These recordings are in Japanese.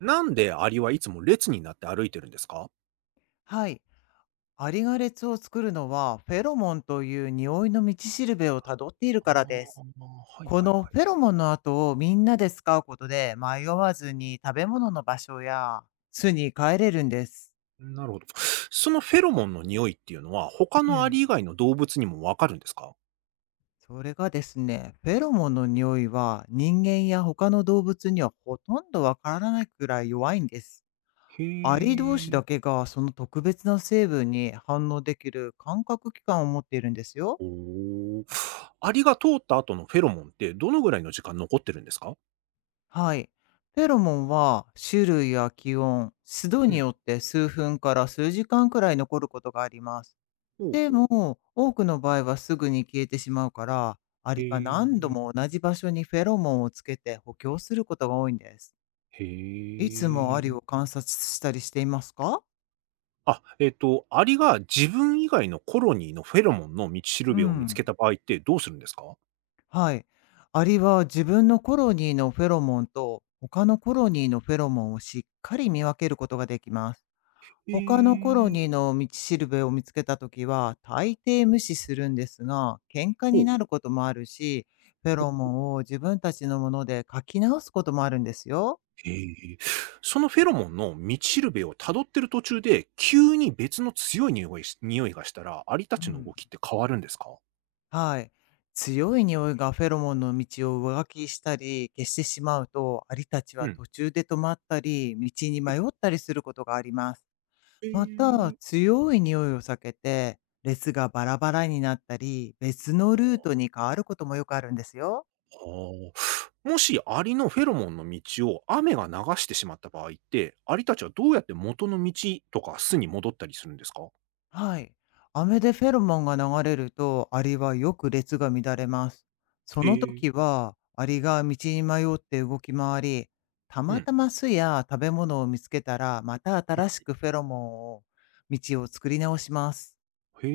なんでアリはいつも列になって歩いてるんですか？はい。アリが列を作るのは、フェロモンという匂いの道しるべをたどっているああ、からです。はいこはいのはい。フェロモンの跡をみんなで使うことで、迷わずに食べ物の場所や巣に帰れるんです。なるほど。そのフェロモンの匂いっていうのは、他えのアえ。リ以外の動物にもわかるんですか？それがですね、フェロモンの匂いは人間や他の動物にはほとんどわからないくらい弱いんです。へアリ同士え。だけがその特別な成分に反応できる感覚器官を持っているんですよ。ほう。アリが通った後のフェロモンってどのぐらいの時間残ってるんですか？はい。フェロモンは種類や気温、湿度うにん。よって数分から数時間くらい残ることがあります。ほうでほう。も、多くの場合はすぐに消えてしまうから、アへリは何度え。も同じ場所にフェロモンをつけて補強することが多いんです。へいつもアリえ。を観察したりしていますか？あ、アリが自分以外のコロニーのフェロモンの道しるうべを見つけたん。場合ってどうするんですか？はい。アリは自分のコロニーのフェロモンと他のコロニーのフェロモンをしっかり見分けることができます。へ他のコロニえ。ーの道しるべを見つけたときは、大抵無視するんですが、喧嘩ほにう。なることもあるし、フェロモンを自分たちのもので書き直すこともあるんですよ。へえ。そのフェロモンの道しるべを辿ってる途中で、急に別の強い匂いがしたら、アリたうちのん、動きって変わるんですか？はい。強い匂いがフェロモンの道を上書きしたり消してしまうと、アリたちはうん。途中で止まったり、道にえ、迷ったりすることがあります。また、え。強い匂いを避けて、列がバラバラになったり、別のルートに変わることもよくあるんですよ。ああ。もしアリのフェロモンの道を雨が流してしまった場合って、アリたちはどうやって元の道とか巣に戻ったりするんですか？はい。雨でフェロモンが流れると、アリはよく列が乱れます。そへのえ。時は、アリが道に迷って動き回り、たうん、まうたま巣や食べ物を見つけたら、また新しん。くフェロモンを、道を作り直します。へ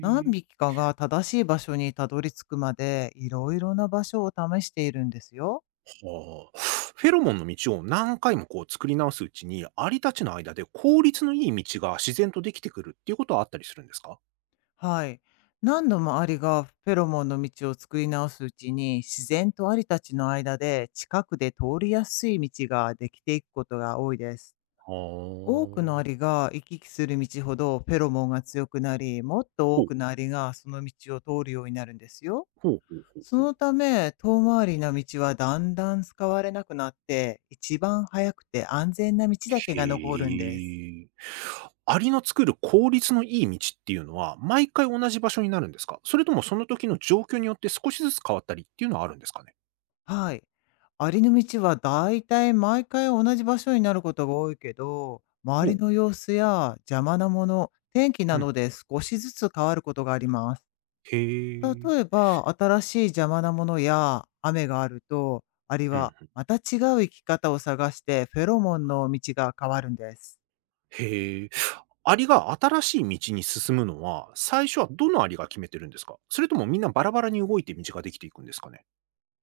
何え。匹かが正しい場所にたどり着くまで、いろいろな場所を試しているんですよ。ああ。フェロモンの道を何回もこう作り直すうちに、アリたちの間で効率のいい道が自然とできてくるっていうことはあったりするんですか？はい。何度もアリがフェロモンの道を作り直すうちに、自然とアリたちの間で近くで通りやすい道ができていくことが多いです。あ多くのアあ。リが行き来する道ほどフェロモンが強くなり、もっとほ多う。くのアリがその道を通るようになるんですよ。ほうほうほうそほう。のため、遠回りな道はだんだん使われなくなって、一番早くて安全な道だけが残るんです。へえ。アリの作る効率のいい道っていうのは、毎回同じ場所になるんですか？それともその時の状況によって少しずつ変わったりっていうのはあるんですかね？はい。ありの道はだいたい毎回同じ場所になることが多いけど、周ほりう。の様子や邪魔なもの、天気なうん。どで少しずつ変わることがあります。へえ。例えば、新しい邪魔なものや雨があると、アリうはん、また違う生き方を探してフェロモンの道が変わるんです。へえ。アリが新しい道に進むのは、最初はどのアリが決めてるんですか？それともみんなバラバラに動いて道ができていくんですかね？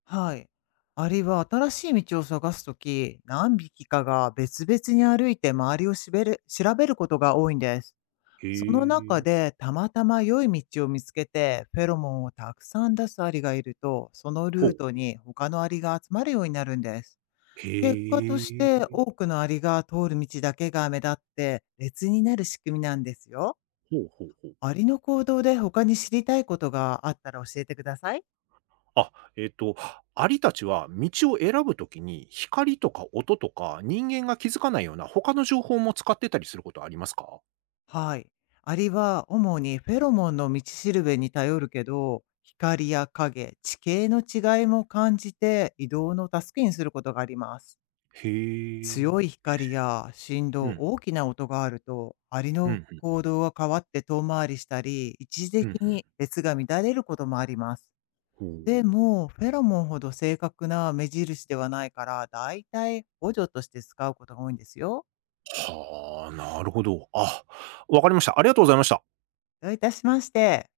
はい。アリは新しい道を探すとき、何匹かが別々に歩いて周りをしべる調べることが多いんです。へその中え、でたまたま良い道を見つけて、フェロモンをたくさん出すアリがいると、そのほルーう。トに他のアリが集まるようになるんです。へ結果としてえ、多くのアリが通る道だけが目立って列になる仕組みなんですよ。ほうほうほう。アリの行動で他に知りたいことがあったら教えてください。あ、アリたちは道を選ぶときに、光とか音とか、人間が気づかないような他の情報も使ってたりすることはありますか？はい。アリは主にフェロモンの道しるべに頼るけど、光や影、地形の違いも感じて移動の助けにすることがあります。へ強え、い光や振う動、ん、大きな音があると、アリうのん、行動が変わって遠回りしたり、一時うん、う的ん、うん。に列が乱れることもあります。ほう。でも、フェロモンほど正確な目印ではないから、だいたい補助として使うことが多いんですよ。はあ、なるほど。あ、わかりました。ありがとうございました。どういたしまして。